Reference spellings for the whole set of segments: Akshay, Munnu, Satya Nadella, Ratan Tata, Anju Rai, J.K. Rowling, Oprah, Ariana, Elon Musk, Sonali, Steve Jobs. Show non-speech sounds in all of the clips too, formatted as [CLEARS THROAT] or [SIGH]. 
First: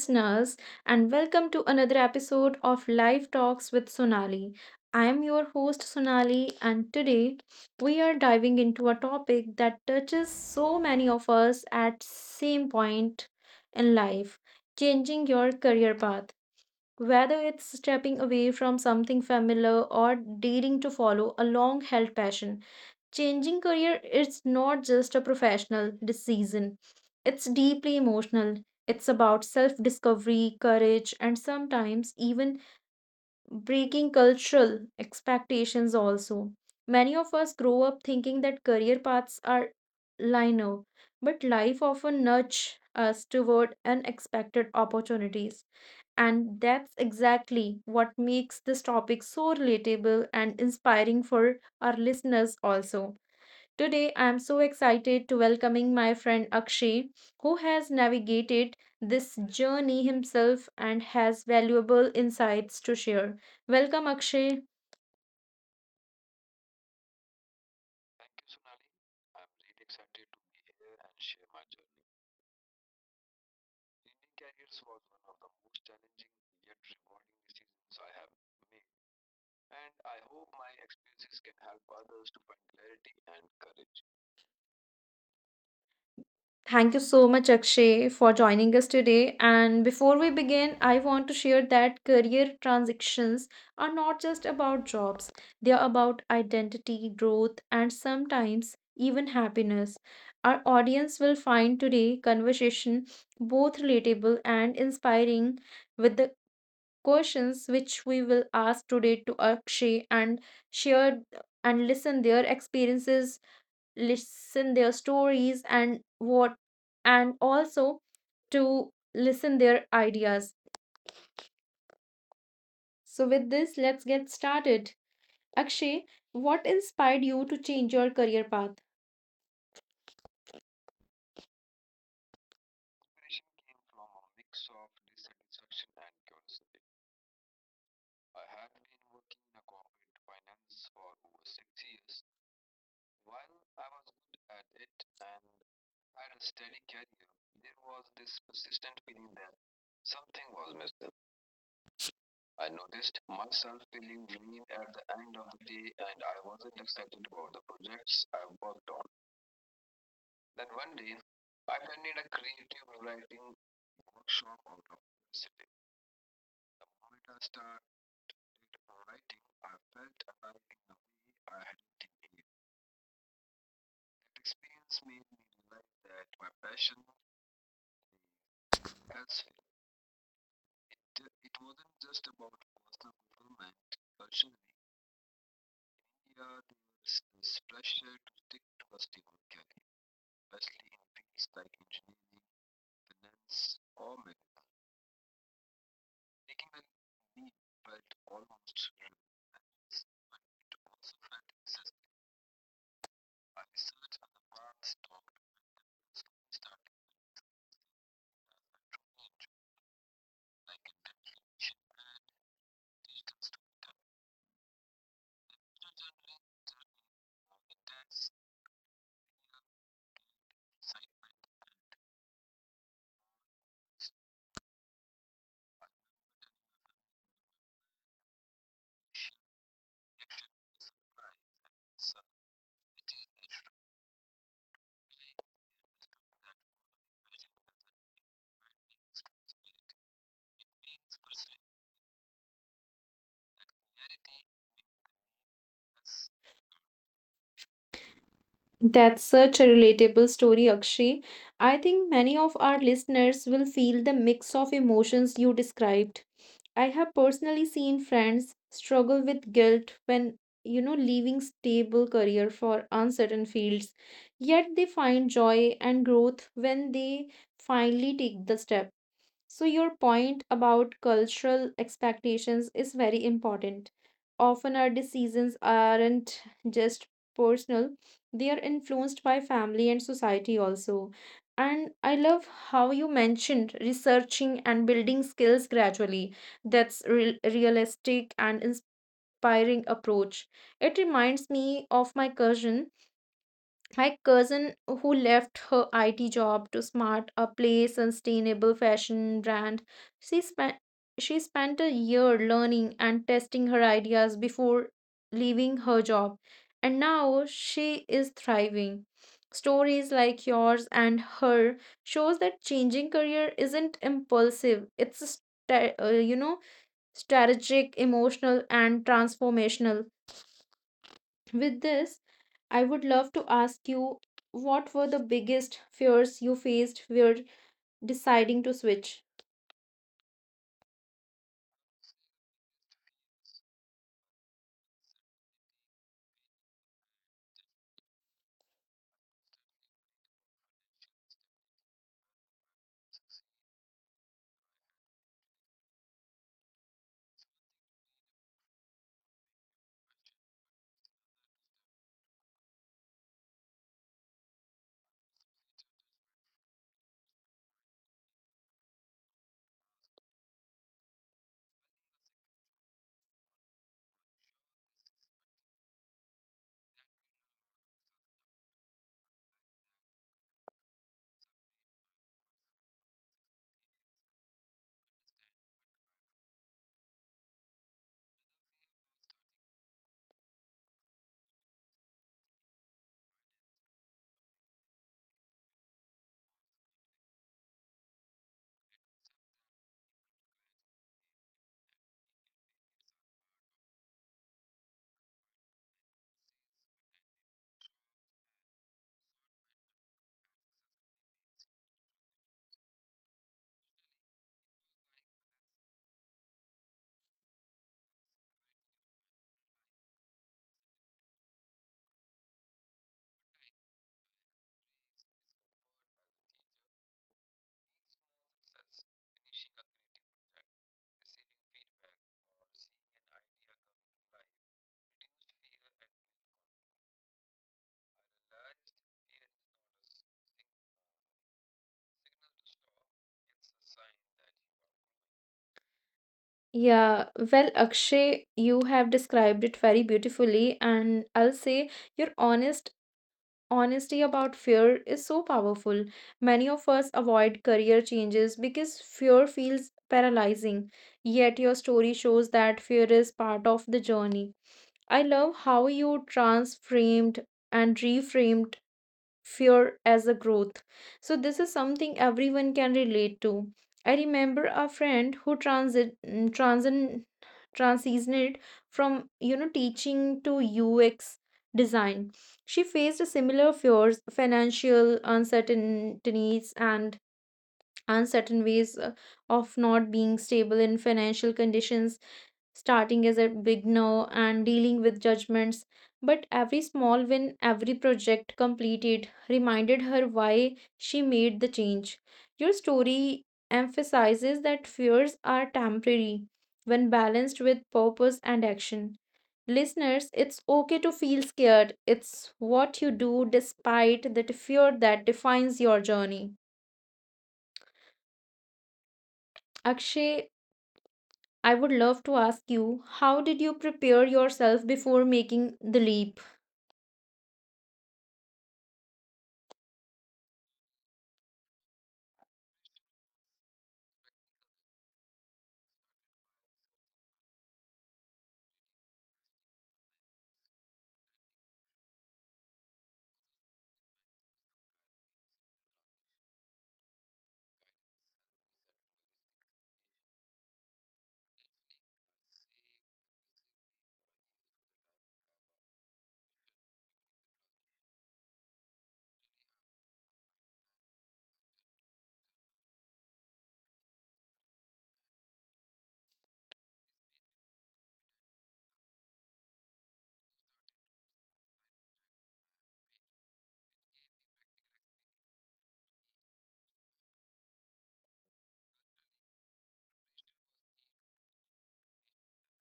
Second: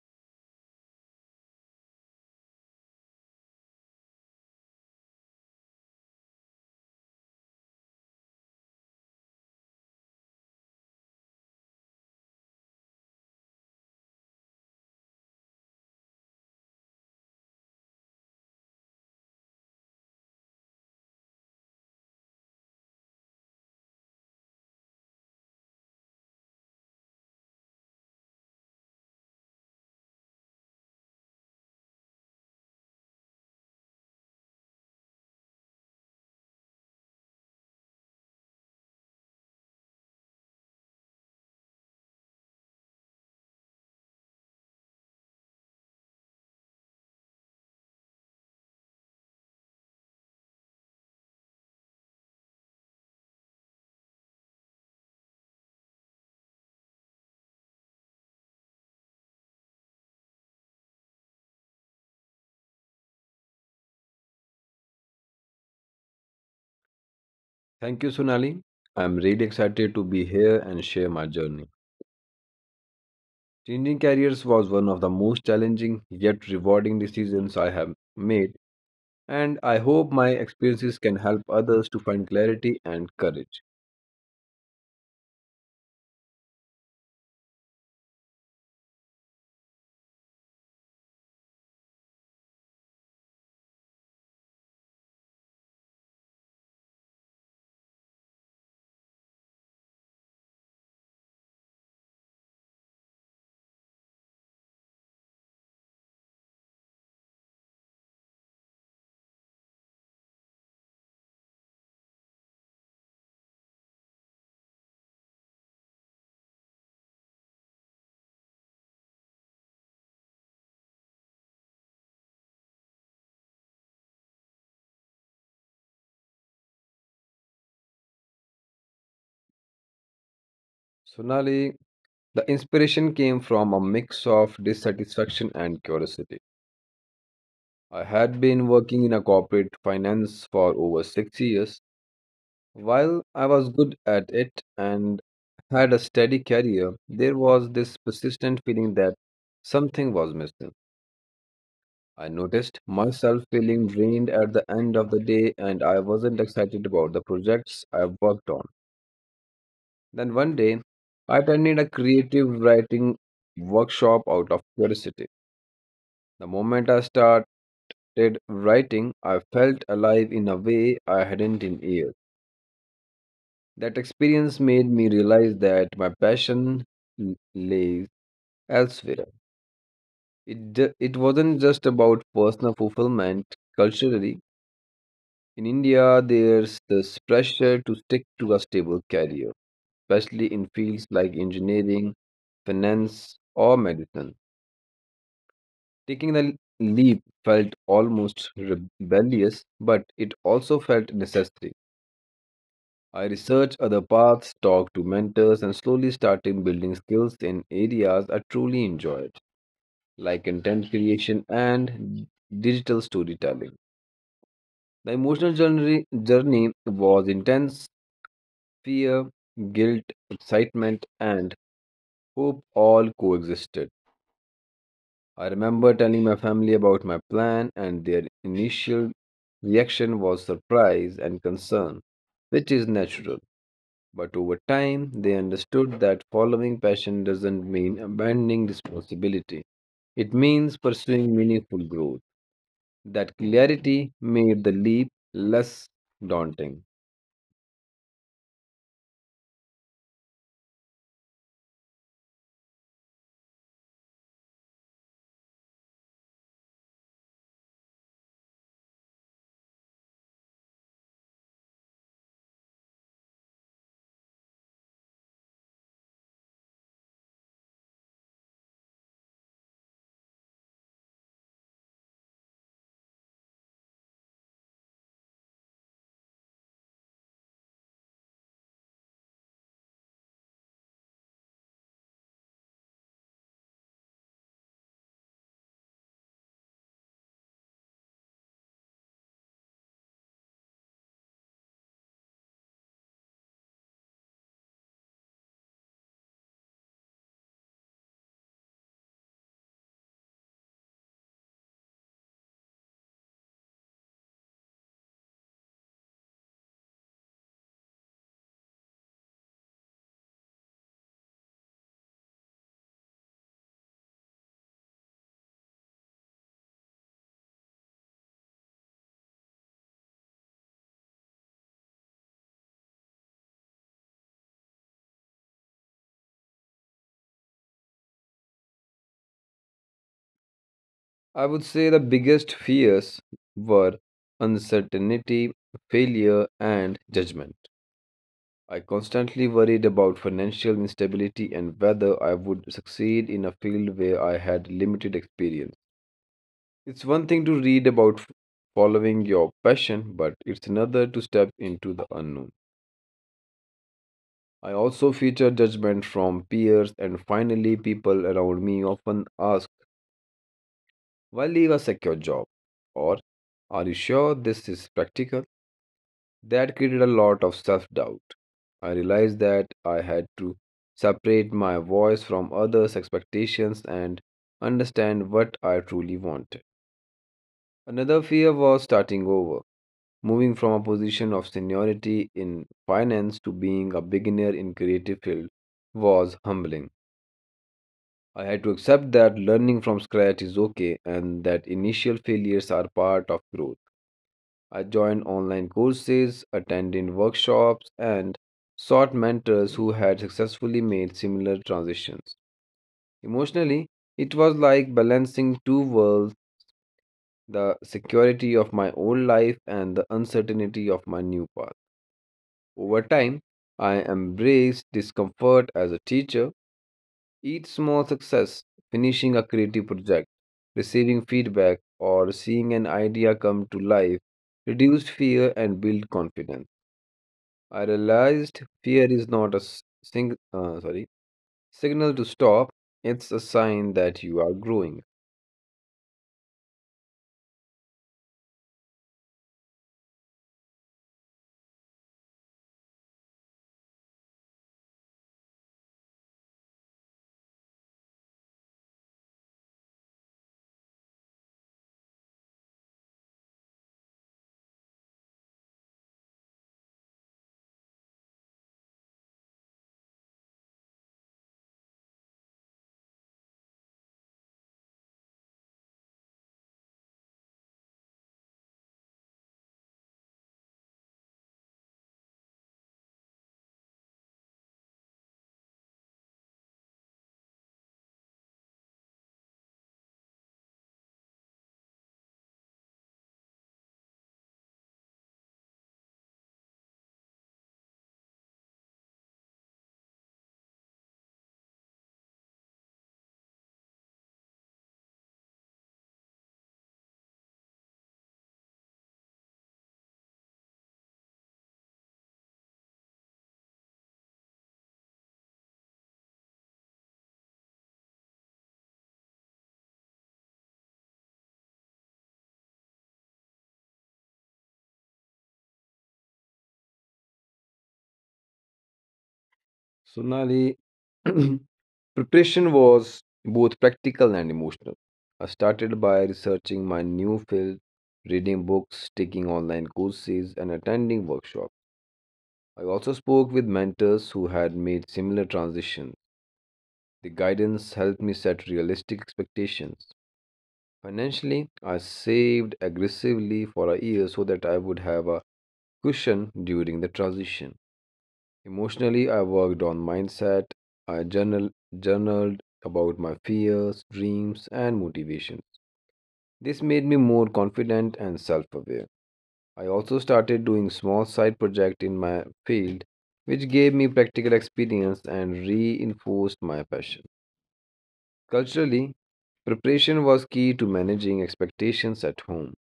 listeners, and welcome to another episode of Live Talks with Sonali. I am your host, Sonali, and today we are diving into a topic that touches so many of us at same point in life changing your career path. Whether it's stepping away from something familiar or daring to follow a long held passion. Changing career is not just a professional decision, it's deeply emotional. It's about self discovery, courage, and sometimes even breaking cultural expectations. Also, many of us grow up thinking that career paths are linear, but life often nudges us toward unexpected opportunities. And that's exactly what makes this topic so relatable and inspiring for our listeners, also. Today, I am so excited to welcoming my friend Akshay, who has navigated this journey himself and has valuable insights to share. Welcome, Akshay. Thank you, Sonali. I'm really excited to be here and share my journey. Changing careers was one of the most challenging yet rewarding decisions I have made, and I hope my experiences can help others to find clarity and courage. Thank you so much, Akshay, for joining us today. And before we begin, I want to share that career transitions are not just about jobs, they are about identity, growth, and sometimes even happiness. Our audience will find today' conversation both relatable and inspiring with the questions which we will ask today to Akshay and share and listen their experiences listen their stories and what and also to listen their ideas. So with this, let's get started. Akshay, what inspired you to change your career path? Sonali, the inspiration came from a mix of dissatisfaction and curiosity. I had been working in a corporate finance for over 6 years. While I was good at it and had a steady career, there was this persistent feeling that something was missing. I noticed myself feeling drained at the end of the day and I wasn't excited about the projects I worked on. Then one day, I attended a creative writing workshop out of curiosity. The moment I started writing, I felt alive in a way I hadn't in years. That experience made me realize that my passion lays elsewhere. It wasn't just about personal fulfillment culturally. In India, there's this pressure to stick to a stable career, especially in fields like engineering, finance, or medicine. Taking the leap felt almost rebellious, but it also felt necessary. I research other paths, talk to mentors, and slowly starting building skills in areas I truly enjoyed, like content creation and digital storytelling. The emotional journey was intense. Fear, guilt, excitement, and hope all coexisted. I remember telling my family about my plan, and their initial reaction was surprise and concern, which is natural. But over time, they understood that following passion doesn't mean abandoning responsibility. It means pursuing meaningful growth. That clarity made the leap less daunting. That's such a relatable story, Akshay. I think many of our listeners will feel the mix of emotions you described. I have personally seen friends struggle with guilt when, leaving stable career for uncertain fields, yet they find joy and growth when they finally take the step. So, your point about cultural expectations is very important. Often, our decisions aren't just personal, they are influenced by family and society also. And I love how you mentioned researching and building skills gradually. That's real realistic and inspiring approach. It reminds me of my cousin, who left her IT job to start a play sustainable fashion brand, she spent she spent a year learning and testing her ideas before leaving her job, and now she is thriving. Stories like yours and her shows that changing career isn't impulsive. It's a strategic, emotional, and transformational. With this, I would love to ask you what were the biggest fears you faced when deciding to switch? I would say the biggest fears were uncertainty, failure, and judgment. I constantly worried about financial instability and whether I would succeed in a field where I had limited experience. It's one thing to read about following your passion, but it's another to step into the unknown. I also feature judgment from peers, and finally, people around me often ask, "Why leave a secure job?" Or, "Are you sure this is practical?" That created a lot of self doubt. I realized that I had to separate my voice from others' expectations and understand what I truly wanted. Another fear was starting over. Moving from a position of seniority in finance to being a beginner in creative field was humbling. I had to accept that learning from scratch is okay and that initial failures are part of growth. I joined online courses, attended workshops, and sought mentors who had successfully made similar transitions. Emotionally, it was like balancing two worlds, the security of my old life and the uncertainty of my new path. Over time, I embraced discomfort as a teacher, each small success, finishing a creative project, receiving feedback, or seeing an idea come to life, reduced fear and built confidence. I realized fear is not a signal to stop, it's a sign that you are growing. Yeah, well, Akshay, you have described it very beautifully, and I'll say your honesty about fear is so powerful. Many of us avoid career changes because fear feels paralyzing, yet your story shows that fear is part of the journey. I love how you transframed and reframed fear as a growth. So, this is something everyone can relate to. I remember a friend who transitioned from teaching to UX design. She faced similar fears, financial uncertainties, and uncertain ways of not being stable in financial conditions starting as a beginner and dealing with judgments. But every small win, every project completed reminded her why she made the change. Your story emphasizes that fears are temporary when balanced with purpose and action. Listeners, it's okay to feel scared. It's what you do despite that fear that defines your journey. Akshay, I would love to ask you how did you prepare yourself before making the leap? Sonali, [CLEARS THROAT] preparation was both practical and emotional. I started by researching my new field, reading books, taking online courses, and attending workshops. I also spoke with mentors who had made similar transitions. The guidance helped me set realistic expectations. Financially, I saved aggressively for a year so that I would have a cushion during the transition. Emotionally, I worked on mindset. I journal, journaled about my fears, dreams, and motivations. This made me more confident and self aware. I also started doing small side projects in my field, which gave me practical experience and reinforced my passion. Culturally, preparation was key to managing expectations at home.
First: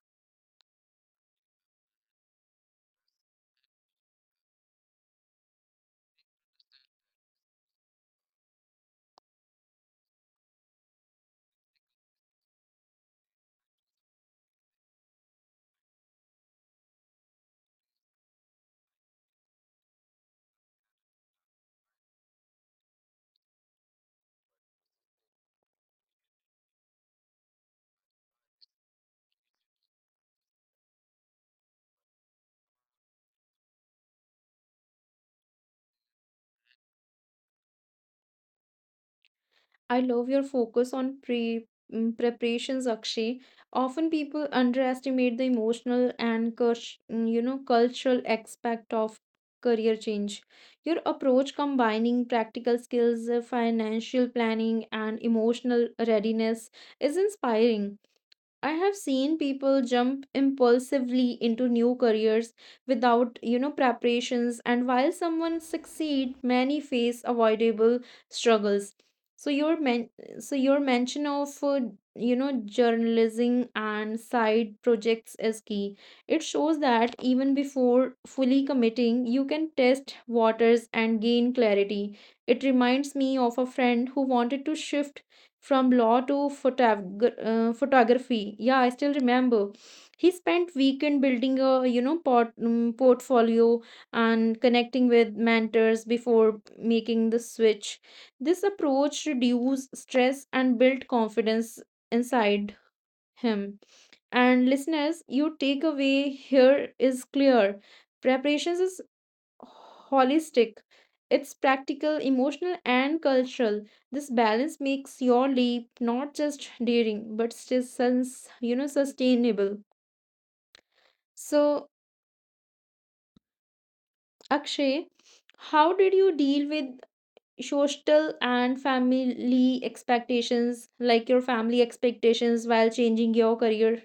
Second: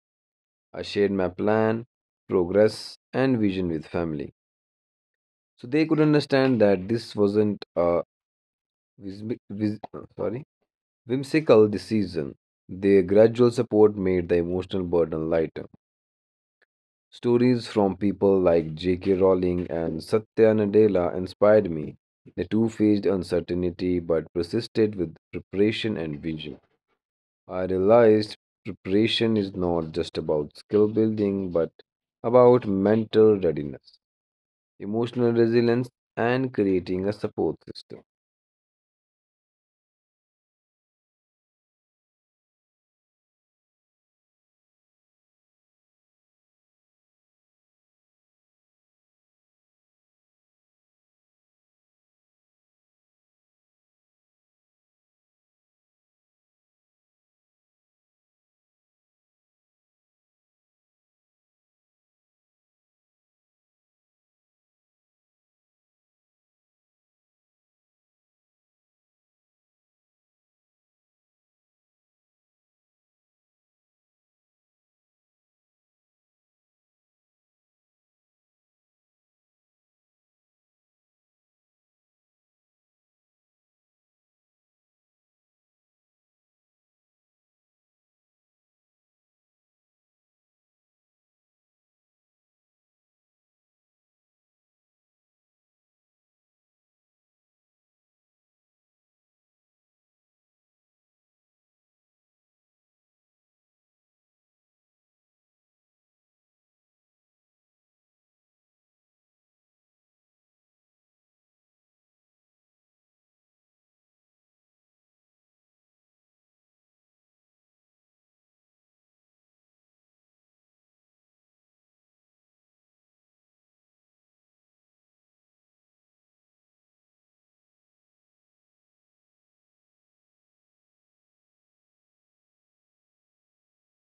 I shared my plan, progress, and vision with family, so they could understand that this wasn't a Vis- vis- uh, sorry, whimsical this season. Their gradual support made the emotional burden lighter. Stories from people like J.K. Rowling and Satya Nadella inspired me. The two faced uncertainty but persisted with preparation and vision. I realized preparation is not just about skill building but about mental readiness, emotional resilience, and creating a support system. I love your focus on preparations, Akshay. Often people underestimate the emotional and cultural aspect of career change. Your approach combining practical skills, financial planning, and emotional readiness is inspiring. I have seen people jump impulsively into new careers without, preparations, and while someone succeed, many face avoidable struggles. So your mention of journalism and side projects is key. It shows that even before fully committing, you can test waters and gain clarity. It reminds me of a friend who wanted to shift from law to photog- photography. Yeah, I still remember he spent weekend building a portfolio and connecting with mentors before making the switch. This approach reduced stress and built confidence inside him. And listeners you take away here is clear, preparations is holistic. It's practical, emotional, and cultural. This balance makes your leap not just daring, but still sustainable. So, Akshay, how did you deal with social and family expectations, like your family expectations, while changing your career?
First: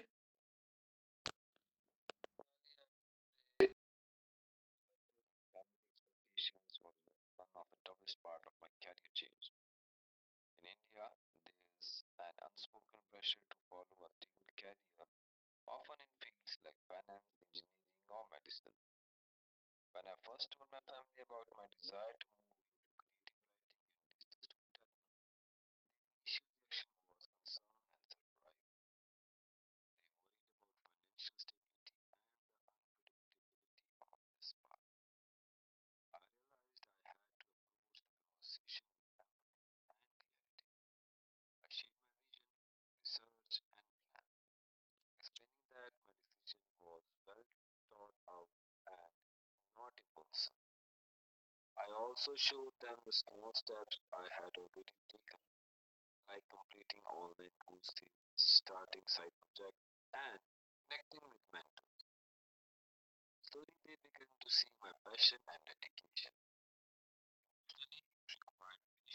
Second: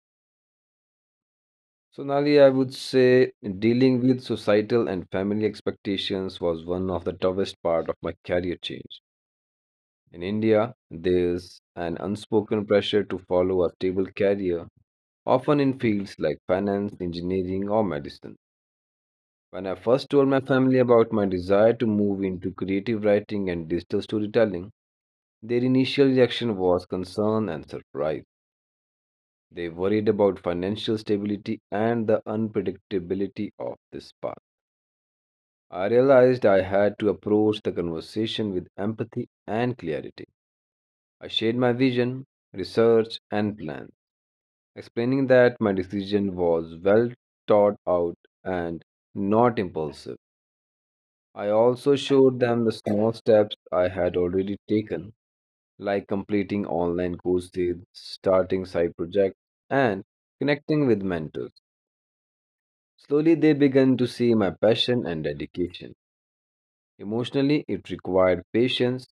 Sonali, I would say dealing with societal and family expectations was one of the toughest part of my career change. In India, there's an unspoken pressure to follow a stable career, often in fields like finance, engineering, or medicine. When I first told my family about my desire to move into creative writing and digital storytelling, their initial reaction was concern and surprise. They worried about financial stability and the unpredictability of this path. I realized I had to approach the conversation with empathy and clarity. I shared my vision, research, and plans, explaining that my decision was well thought out and not impulsive. I also showed them the small steps I had already taken, like completing online courses, starting side projects, and connecting with mentors. Slowly, they began to see my passion and dedication. Emotionally, it required patience.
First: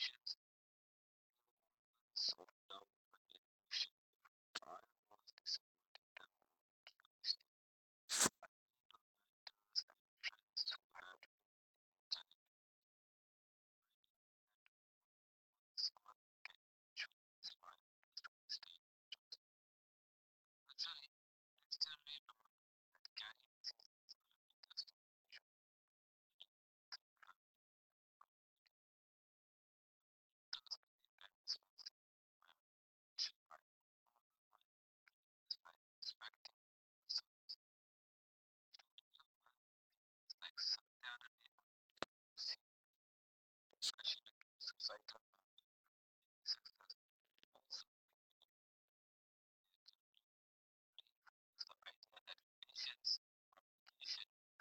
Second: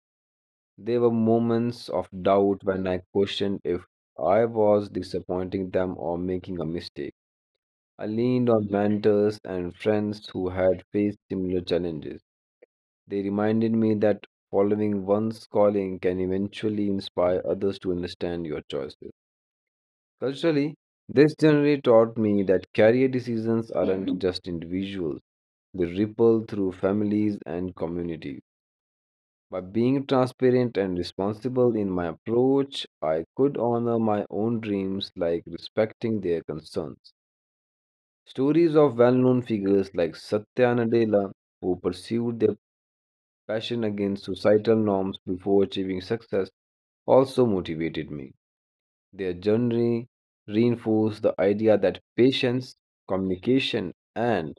There were moments of doubt when I questioned if I was disappointing them or making a mistake. I leaned on mentors and friends who had faced similar challenges. They reminded me that following one's calling can eventually inspire others to understand your choices. Culturally, this journey taught me that career decisions aren't just individuals; they ripple through families and communities. By being transparent and responsible in my approach, I could honor my own dreams like respecting their concerns. Stories of well known figures like Satya Nadella, who pursued their passion against societal norms before achieving success, also motivated me. Their journey reinforced the idea that patience, communication, and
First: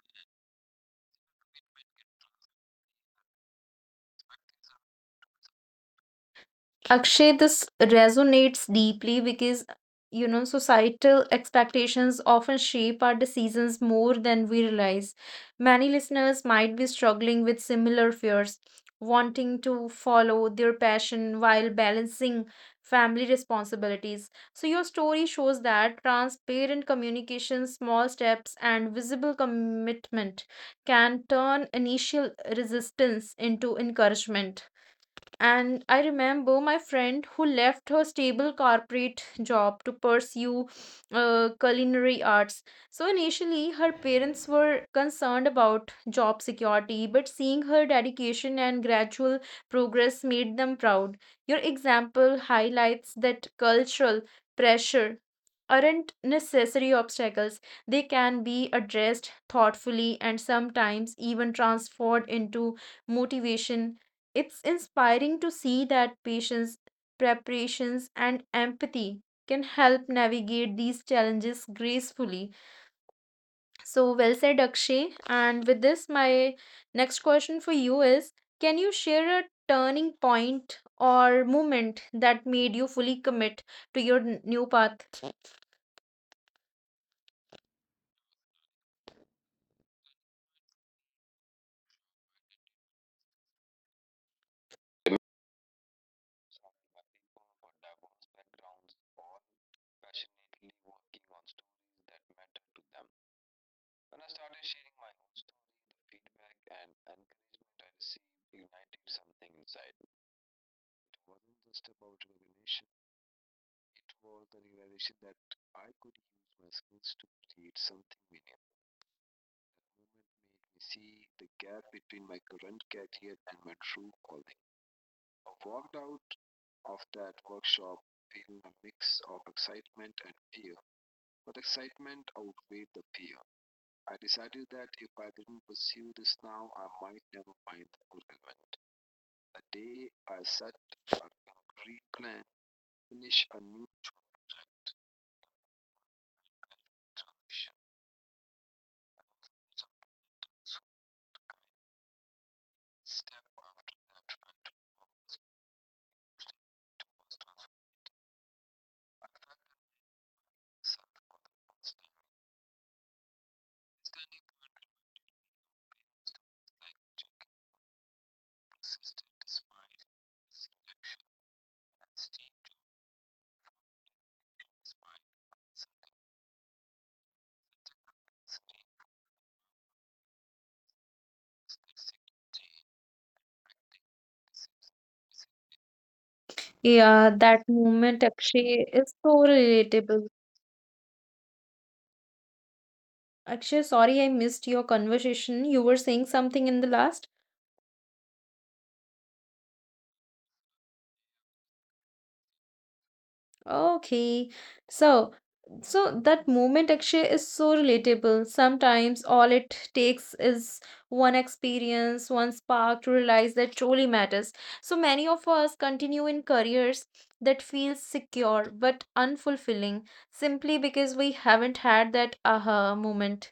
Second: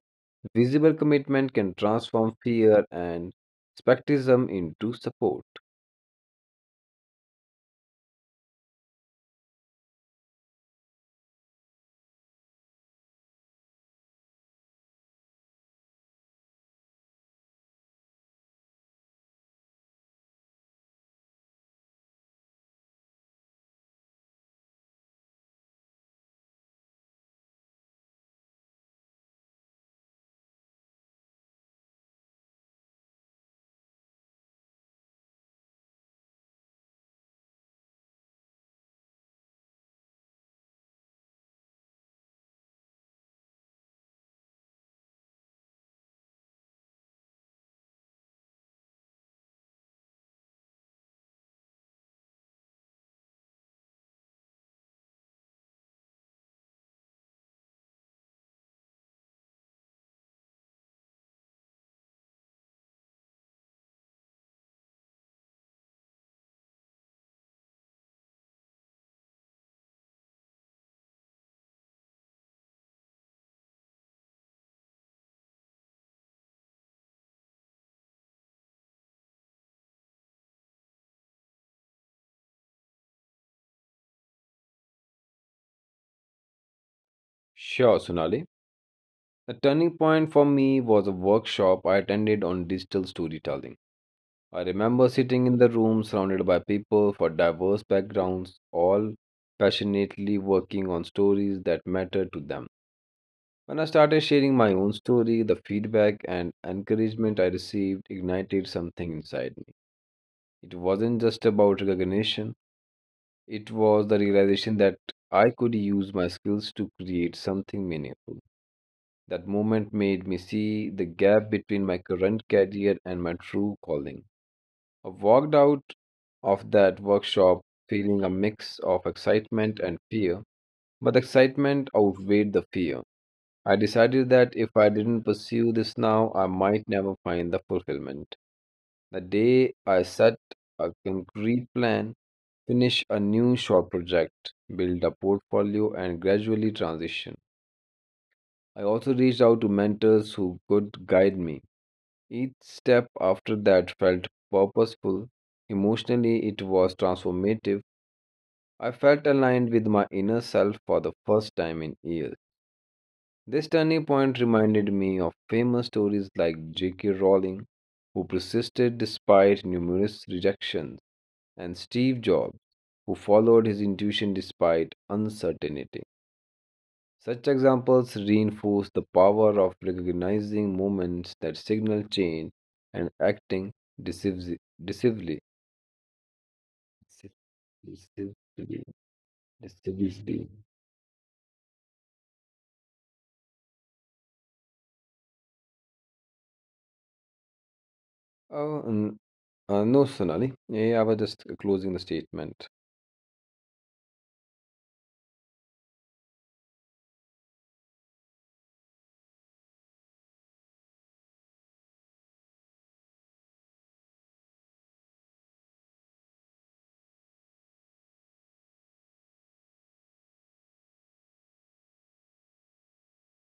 visible commitment can transform fear and skepticism into support. Akshay, this resonates deeply because, societal expectations often shape our decisions more than we realize. Many listeners might be struggling with similar fears, wanting to follow their passion while balancing family responsibilities. So, your story shows that transparent communication, small steps, and visible commitment can turn initial resistance into encouragement. And I remember my friend who left her stable corporate job to pursue culinary arts. So initially, her parents were concerned about job security, but seeing her dedication and gradual progress made them proud. Your example highlights that cultural pressure aren't necessary obstacles, they can be addressed thoughtfully and sometimes even transformed into motivation. It's inspiring to see that patience, preparations, and empathy can help navigate these challenges gracefully. So, well said, Akshay. And with this, my next question for you is, can you share a turning point or moment that made you fully commit to your new path? Sure, Sonali. The turning point for me was a workshop I attended on digital storytelling. I remember sitting in the room surrounded by people from diverse backgrounds, all passionately working on stories that mattered to them. When I started sharing my own story, the feedback and encouragement I received ignited something inside me. It wasn't just about recognition, it was the realization that I could use my skills to create something meaningful. That moment made me see the gap between my current career and my true calling. I walked out of that workshop feeling a mix of excitement and fear, but the excitement outweighed the fear. I decided that if I didn't pursue this now, I might never find the fulfillment. The day I set a concrete plan, finish a new short project, build a portfolio, and gradually transition. I also reached out to mentors who could guide me. Each step after that felt purposeful. Emotionally, it was transformative. I felt aligned with my inner self for the first time in years. This turning point reminded me of famous stories like J.K. Rowling, who persisted despite numerous rejections, and Steve Jobs, who followed his intuition despite uncertainty. Such examples reinforce the power of recognizing moments that signal change and acting decisively. decisively. Yeah, that moment, decisively- Akshay, is so relatable. decisively. Akshay, sorry I missed your conversation. You were saying something in the last? Oh, n- no, Sonali. Yeah, I was just closing the statement. Okay. So, so that moment, Akshay, is so relatable. Sometimes all it takes is one experience, one spark to realize that truly matters. So many of us continue in careers that feel secure but unfulfilling simply because we haven't had that aha moment.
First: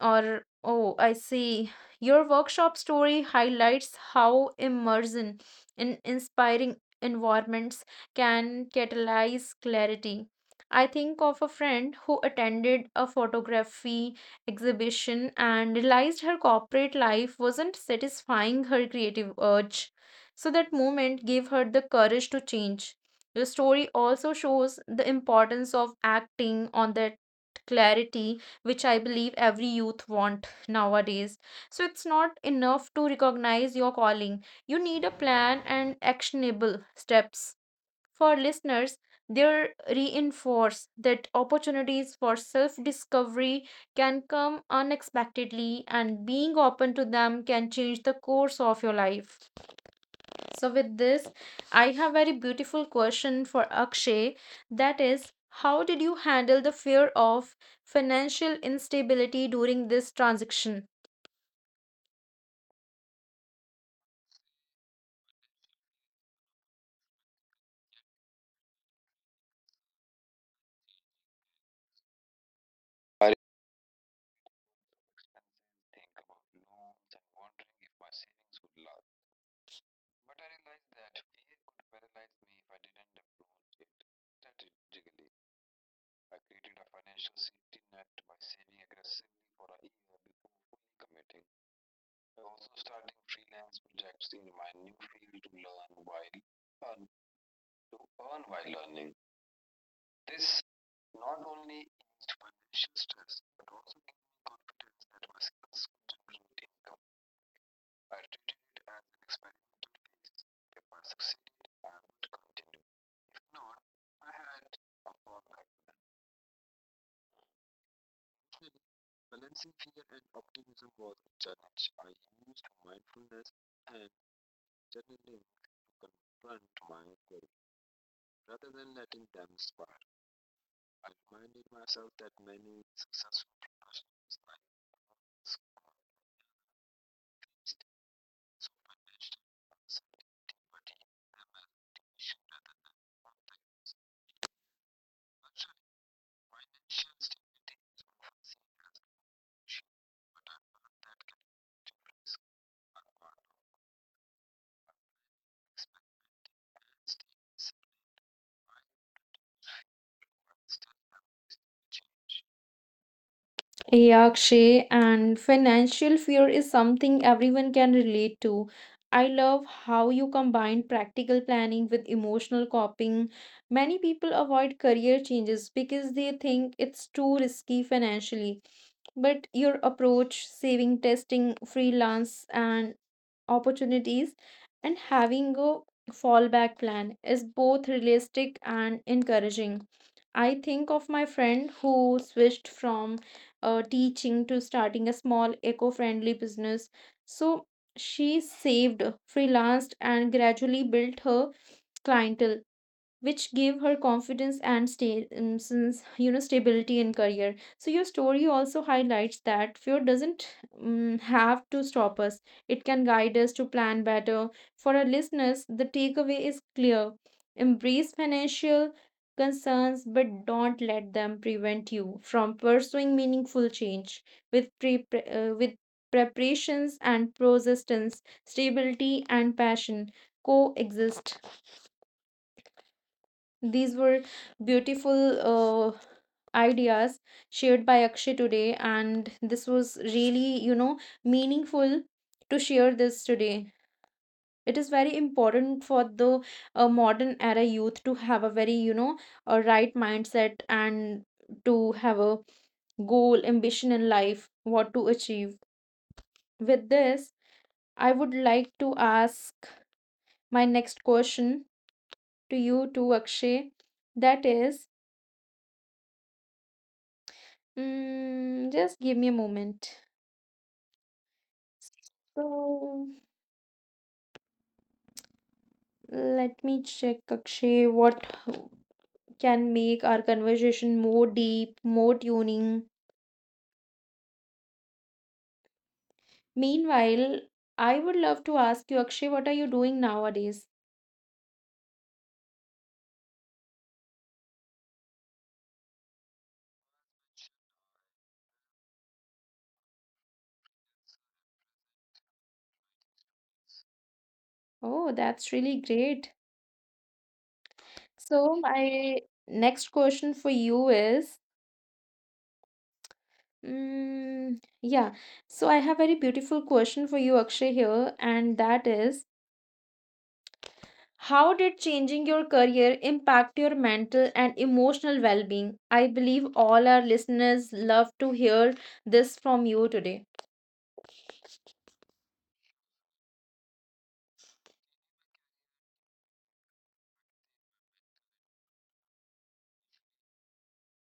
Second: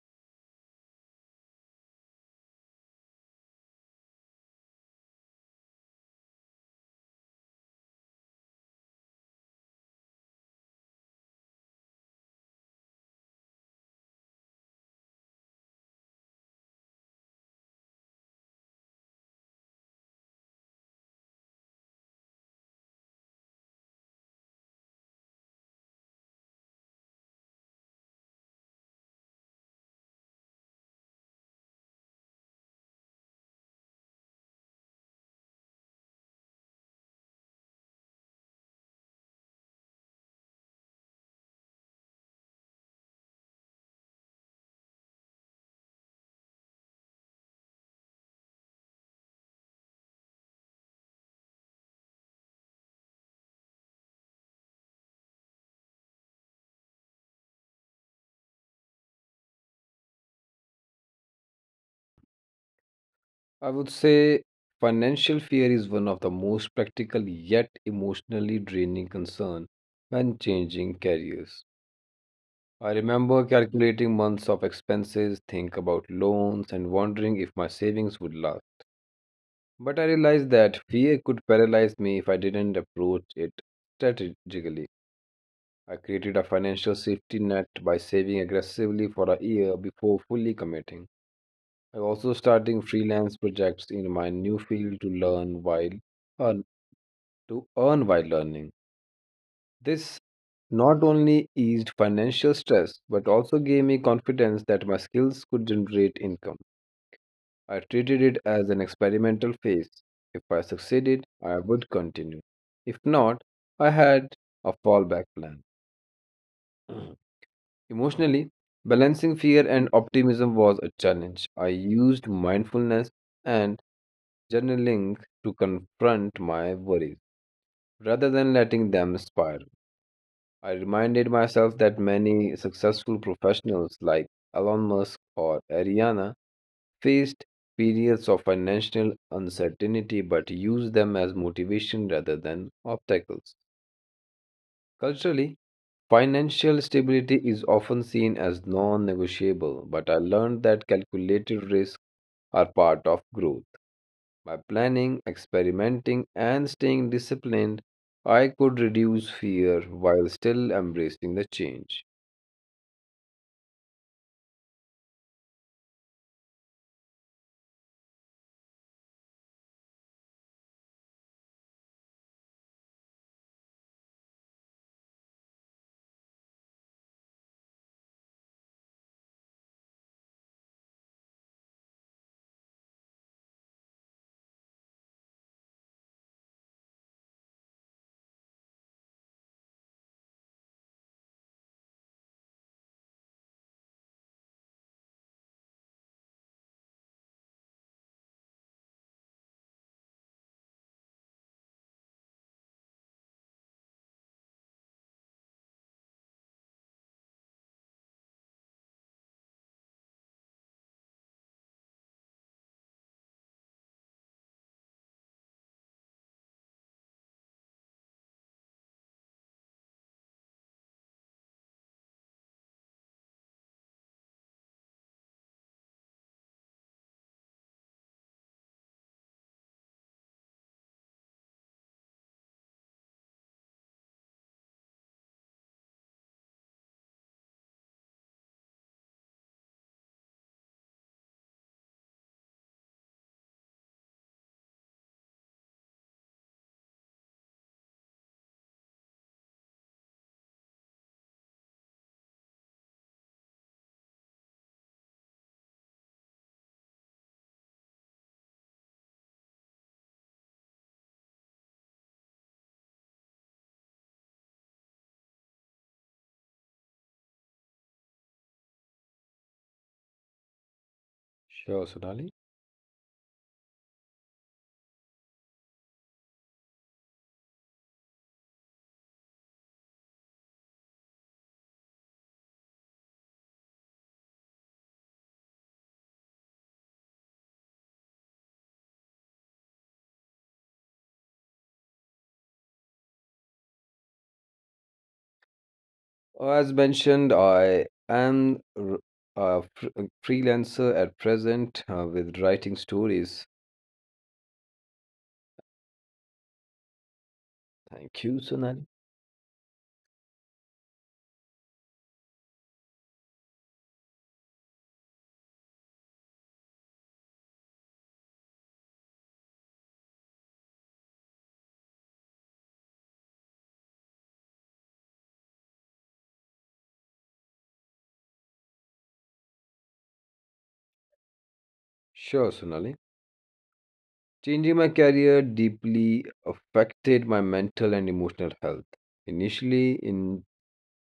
Or, oh, I see. Your workshop story highlights how immersion in inspiring environments can catalyze clarity. I think of a friend who attended a photography exhibition and realized her corporate life wasn't satisfying her creative urge. So that moment gave her the courage to change. Your story also shows the importance of acting on that clarity, which I believe every youth want nowadays. So it's not enough to recognize your calling. You need a plan and actionable steps. For listeners, they reinforce that opportunities for self discovery can come unexpectedly, and being open to them can change the course of your life. So with this, I have very beautiful question for Akshay. That is, how did you handle the fear of financial instability during this transaction? I would say financial fear is one of the most practical yet emotionally draining concern when changing careers. I remember calculating months of expenses, think about loans, and wondering if my savings would last. But I realized that fear could paralyze me if I didn't approach it strategically. I created a financial safety net by saving aggressively for a year before fully committing. I also starting freelance projects in my new field to earn, to earn while learning. This not only eased financial stress but also gave me confidence that my skills could generate income. I treated it as an experimental phase. If I succeeded, I would continue. If not, I had a fallback plan. Emotionally, balancing fear and optimism was a challenge. I used mindfulness and journaling to confront my worries rather than letting them spiral. I reminded myself that many successful professionals like Elon Musk or Ariana faced periods of financial uncertainty but used them as motivation rather than obstacles. Culturally, financial stability is often seen as non negotiable, but I learned that calculated risks are part of growth. By planning, experimenting, and staying disciplined, I could reduce fear while still embracing the change. Yeah, Akshay, and financial fear is something everyone can relate to. I love how you combine practical planning with emotional coping. Many people avoid career changes because they think it's too risky financially, but your approach saving testing freelance and opportunities and having a fallback plan is both realistic and encouraging. I think of my friend who switched from teaching to starting a small eco friendly business. So she saved, freelanced, and gradually built her clientele which gave her confidence and sta- since you know stability in career. So your story also highlights that fear doesn't have to stop us, it can guide us to plan better. For our listeners the takeaway is clear, embrace financial concerns but don't let them prevent you from pursuing meaningful change with preparations and persistence, stability and passion coexist. These were beautiful ideas shared by Akshay today, and this was really, meaningful to share this today. It is very important for the modern era youth to have a very, a right mindset and to have a goal, ambition in life, what to achieve. With this, I would like to ask my next question to you, to Akshay. That is, mm, just give me a moment. Sure, Sonali. So let me check, Akshay, what can make our conversation more deep, more tuning. Meanwhile, I would love to ask you, Akshay, what are you doing nowadays? As mentioned, I am r- a fr- a freelancer at present with writing stories. Oh, that's really great. Thank you, So Sonali. my next question for you is, yeah. So I have very beautiful question for you, Akshay, here, and that is, how did changing your career impact your mental and emotional well being? I believe all our listeners love to hear this from you today. Sure, Sonali. Changing my career deeply affected my mental and emotional health, initially in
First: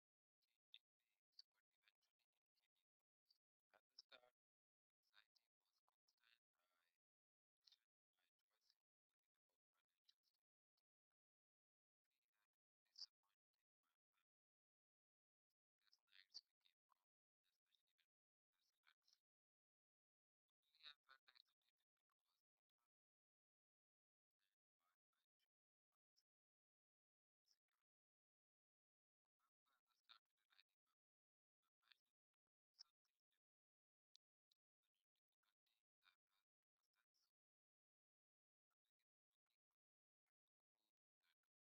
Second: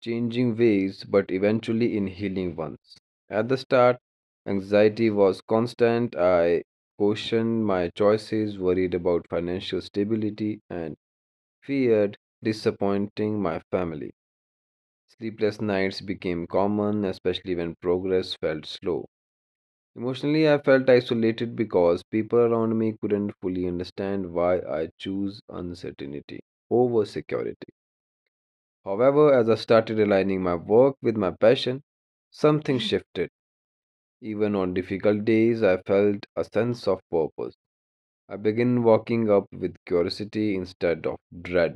changing ways, but eventually in healing ones. At the start, anxiety was constant. I questioned my choices, worried about financial stability, and feared disappointing my family. Sleepless nights became common, especially when progress felt slow. Emotionally, I felt isolated because people around me couldn't fully understand why I choose uncertainty over security. However, as I started aligning my work with my passion, something [LAUGHS] shifted. Even on difficult days, I felt a sense of purpose. I began walking up with curiosity instead of dread.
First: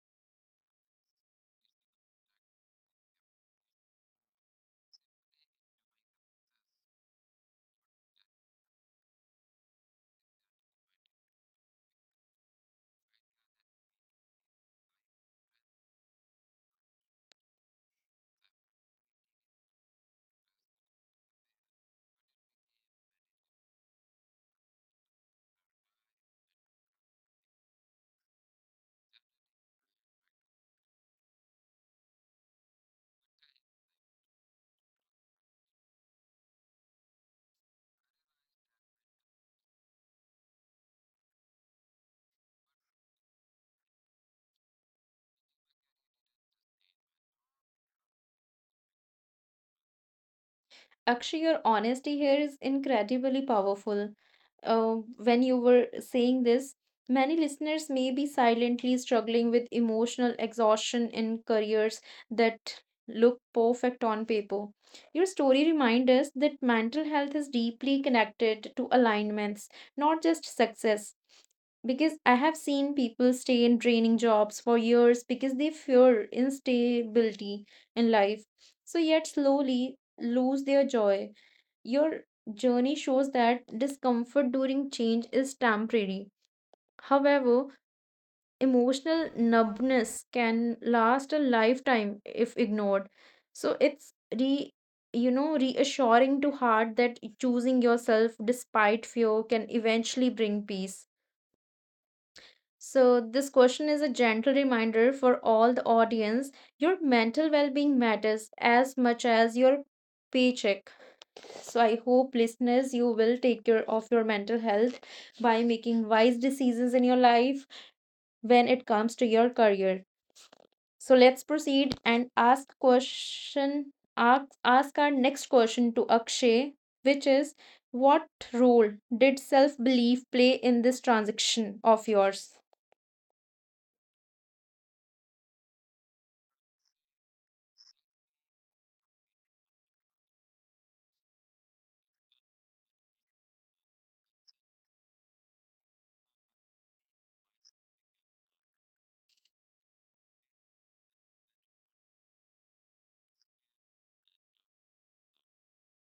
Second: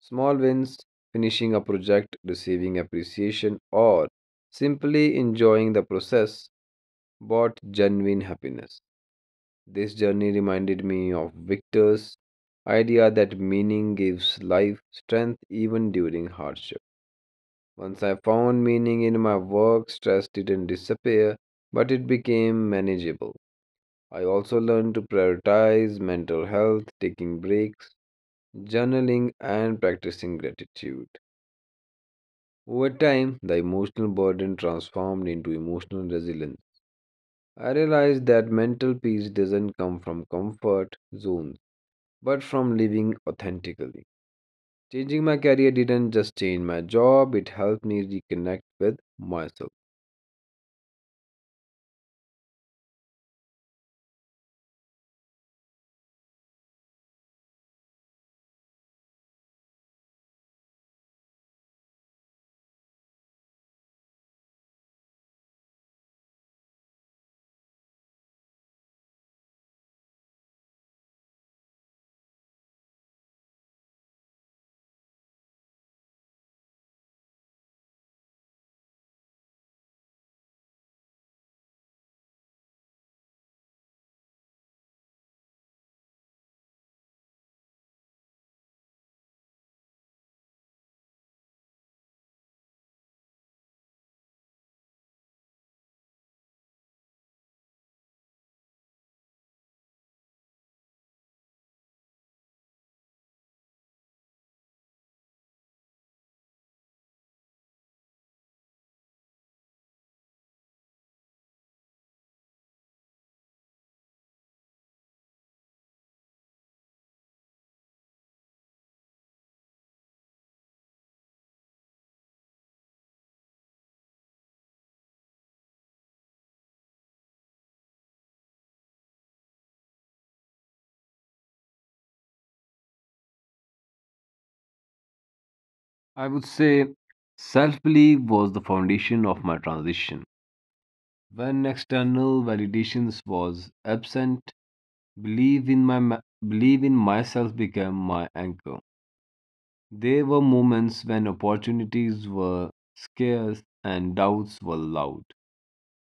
Small wins, finishing a project, receiving appreciation, or simply enjoying the process brought genuine happiness. This journey reminded me of Victor's idea that meaning gives life strength even during hardship. Once I found meaning in my work, stress didn't disappear, but it became manageable. I also learned to prioritize mental health, taking breaks, journaling, and practicing gratitude. Over time, the emotional burden transformed into emotional resilience. I realized that mental peace doesn't come from comfort zones, but from living authentically. Changing my career didn't just change my job, it helped me reconnect with myself. Actually, your honesty here is incredibly powerful. When you were saying this, many listeners may be silently struggling with emotional exhaustion in careers that look perfect on paper. Your story reminds us that mental health is deeply connected to alignments, not just success. Because I have seen people stay in draining jobs for years because they fear instability in life. So, yet slowly lose their joy. Your journey shows that discomfort during change is temporary. However, emotional numbness can last a lifetime if ignored. So it's re you know reassuring to heart that choosing yourself despite fear can eventually bring peace. So this question is a gentle reminder for all the audience. Your mental well-being matters as much as your paycheck. So I hope listeners you will take care of your mental health by making wise decisions in your life when it comes to your career. So let's proceed and ask question ask our next question to Akshay, which is what role did self belief play in this transaction of yours? I would say self belief was the foundation of my transition. When external validations was absent, believe in my ma- believe in myself became my anchor. There were moments when opportunities were scarce and doubts were loud.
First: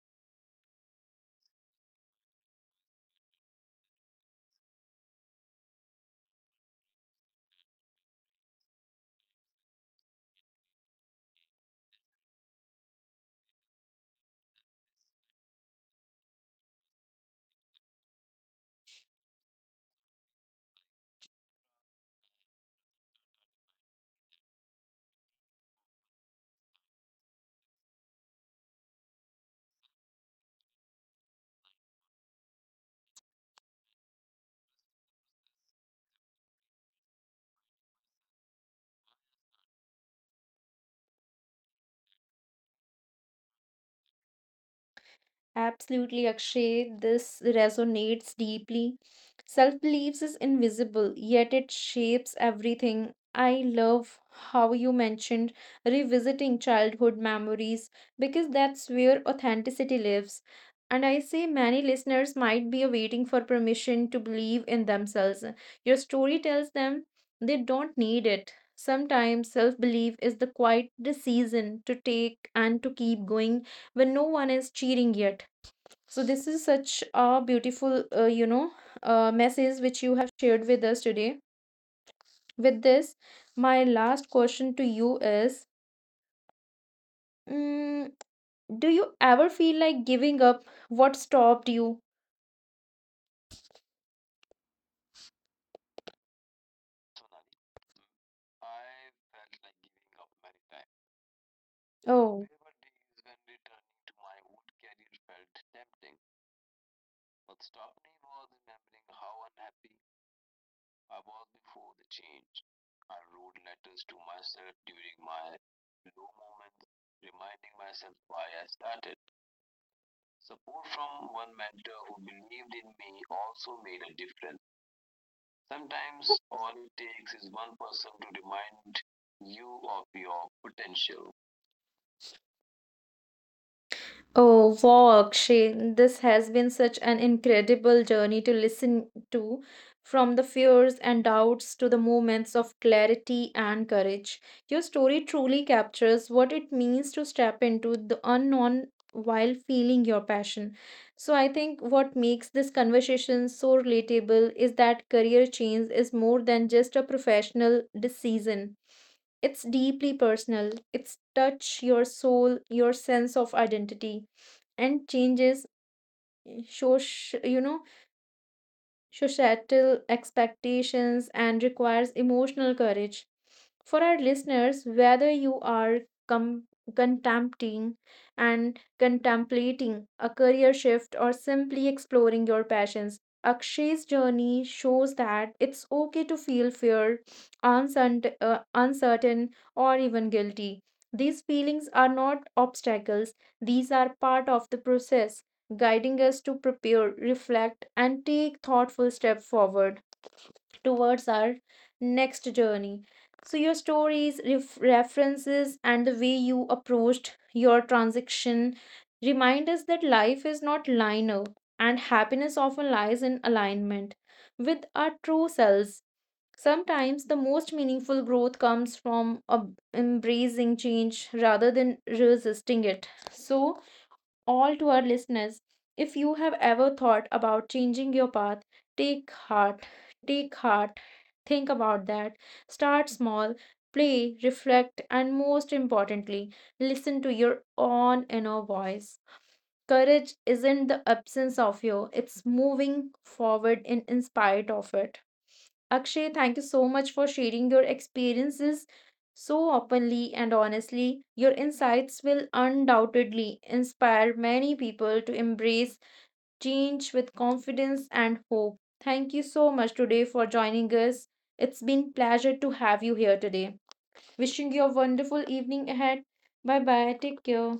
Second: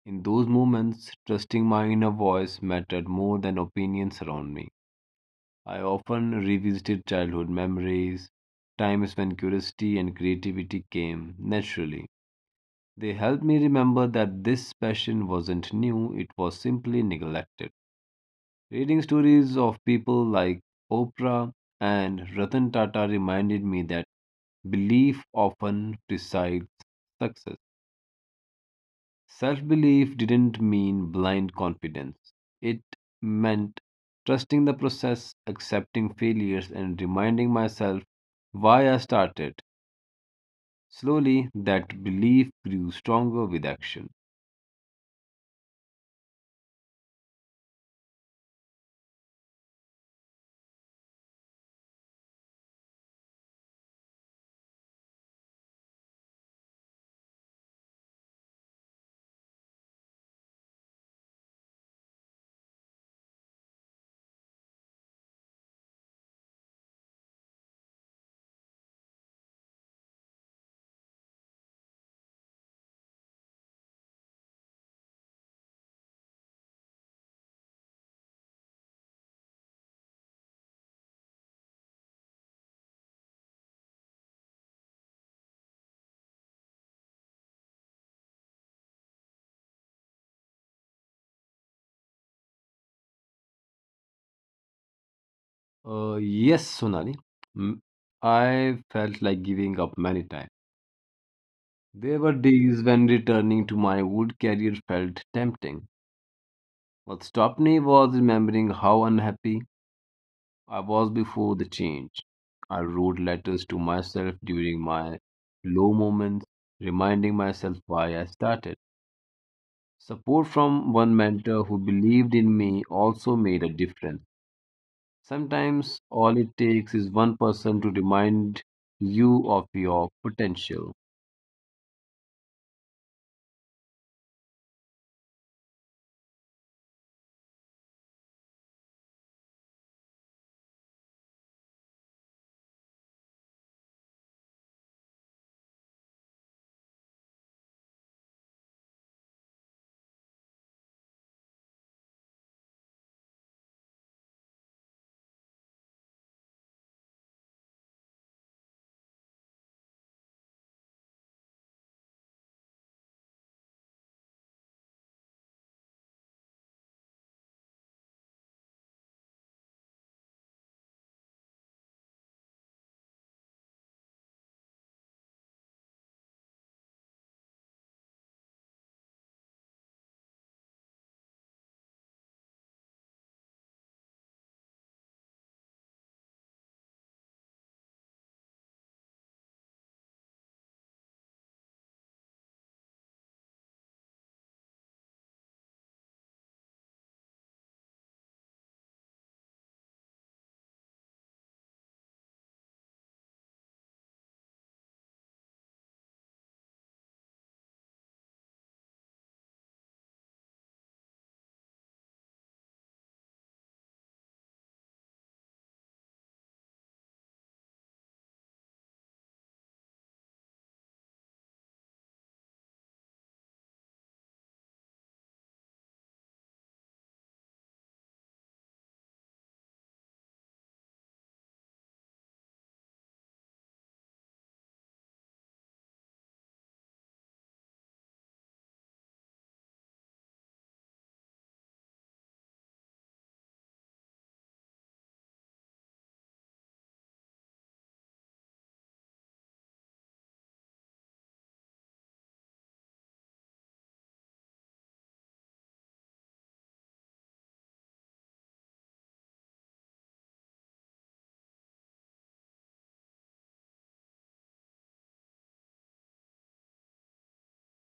In those moments, trusting my inner voice mattered more than opinions around me. I often revisited childhood memories, times when curiosity and creativity came naturally. They helped me remember that this passion wasn't new, it was simply neglected. Reading stories of people like Oprah and Ratan Tata reminded me that belief often precedes success. Self belief didn't mean blind confidence, it meant trusting the process, accepting failures, and reminding myself why I started. Slowly, that belief grew stronger with action. Absolutely, Akshay. This resonates deeply. Self beliefs is invisible, yet it shapes everything. I love how you mentioned revisiting childhood memories because that's where authenticity lives. And I say many listeners might be waiting for permission to believe in themselves. Your story tells them they don't need it. Sometimes self belief is the quiet decision to take and to keep going when no one is cheering yet. So this is such a beautiful, message which you have shared with us today. With this, my last question to you is: mm, do you ever feel like giving up? What stopped you? Yes, Sonali. Mm, I felt like giving up many times. There were Oh, days when returning to my old career felt tempting. What stopped me was remembering how unhappy I was before the change. I wrote letters to myself during my low moments, reminding myself why I started. Support from one mentor who believed in me also made a difference. Sometimes all it takes is one person to remind you of your potential. oh, wow, Akshay, this has been such an incredible journey to listen to, from the fears and doubts to the moments of clarity and courage. Your story truly captures what it means to step into the unknown while feeling your passion. So, I think what makes this conversation so relatable is that career change is more than just a professional decision, it's deeply personal, it's touch your soul, your sense of identity and changes social, societal expectations and requires emotional courage. For our listeners, whether you are com- contemplating contemplating a career shift or simply exploring your passions, Akshay's journey shows that it's okay to feel fear, uncertain or even guilty. These feelings are not obstacles, these are part of the process guiding us to prepare, reflect, and take thoughtful steps forward towards our next journey. So, your stories, references, and the way you approached your transaction remind us that life is not linear and happiness often lies in alignment with our true selves. Sometimes the most meaningful growth comes from embracing change rather than resisting it. So, all to our listeners. If you have ever thought about changing your path, take heart, take heart, think about that. Start small, play, reflect, and most importantly, listen to your own inner voice. Courage isn't the absence of you, it's moving forward in spite of it. Akshay, thank you so much for sharing your experiences so openly and honestly. Your insights will undoubtedly inspire many people to embrace change with confidence and hope. Thank you so much today for joining us. It's been pleasure to have you here today. Wishing you a wonderful evening ahead. Bye bye. Take care.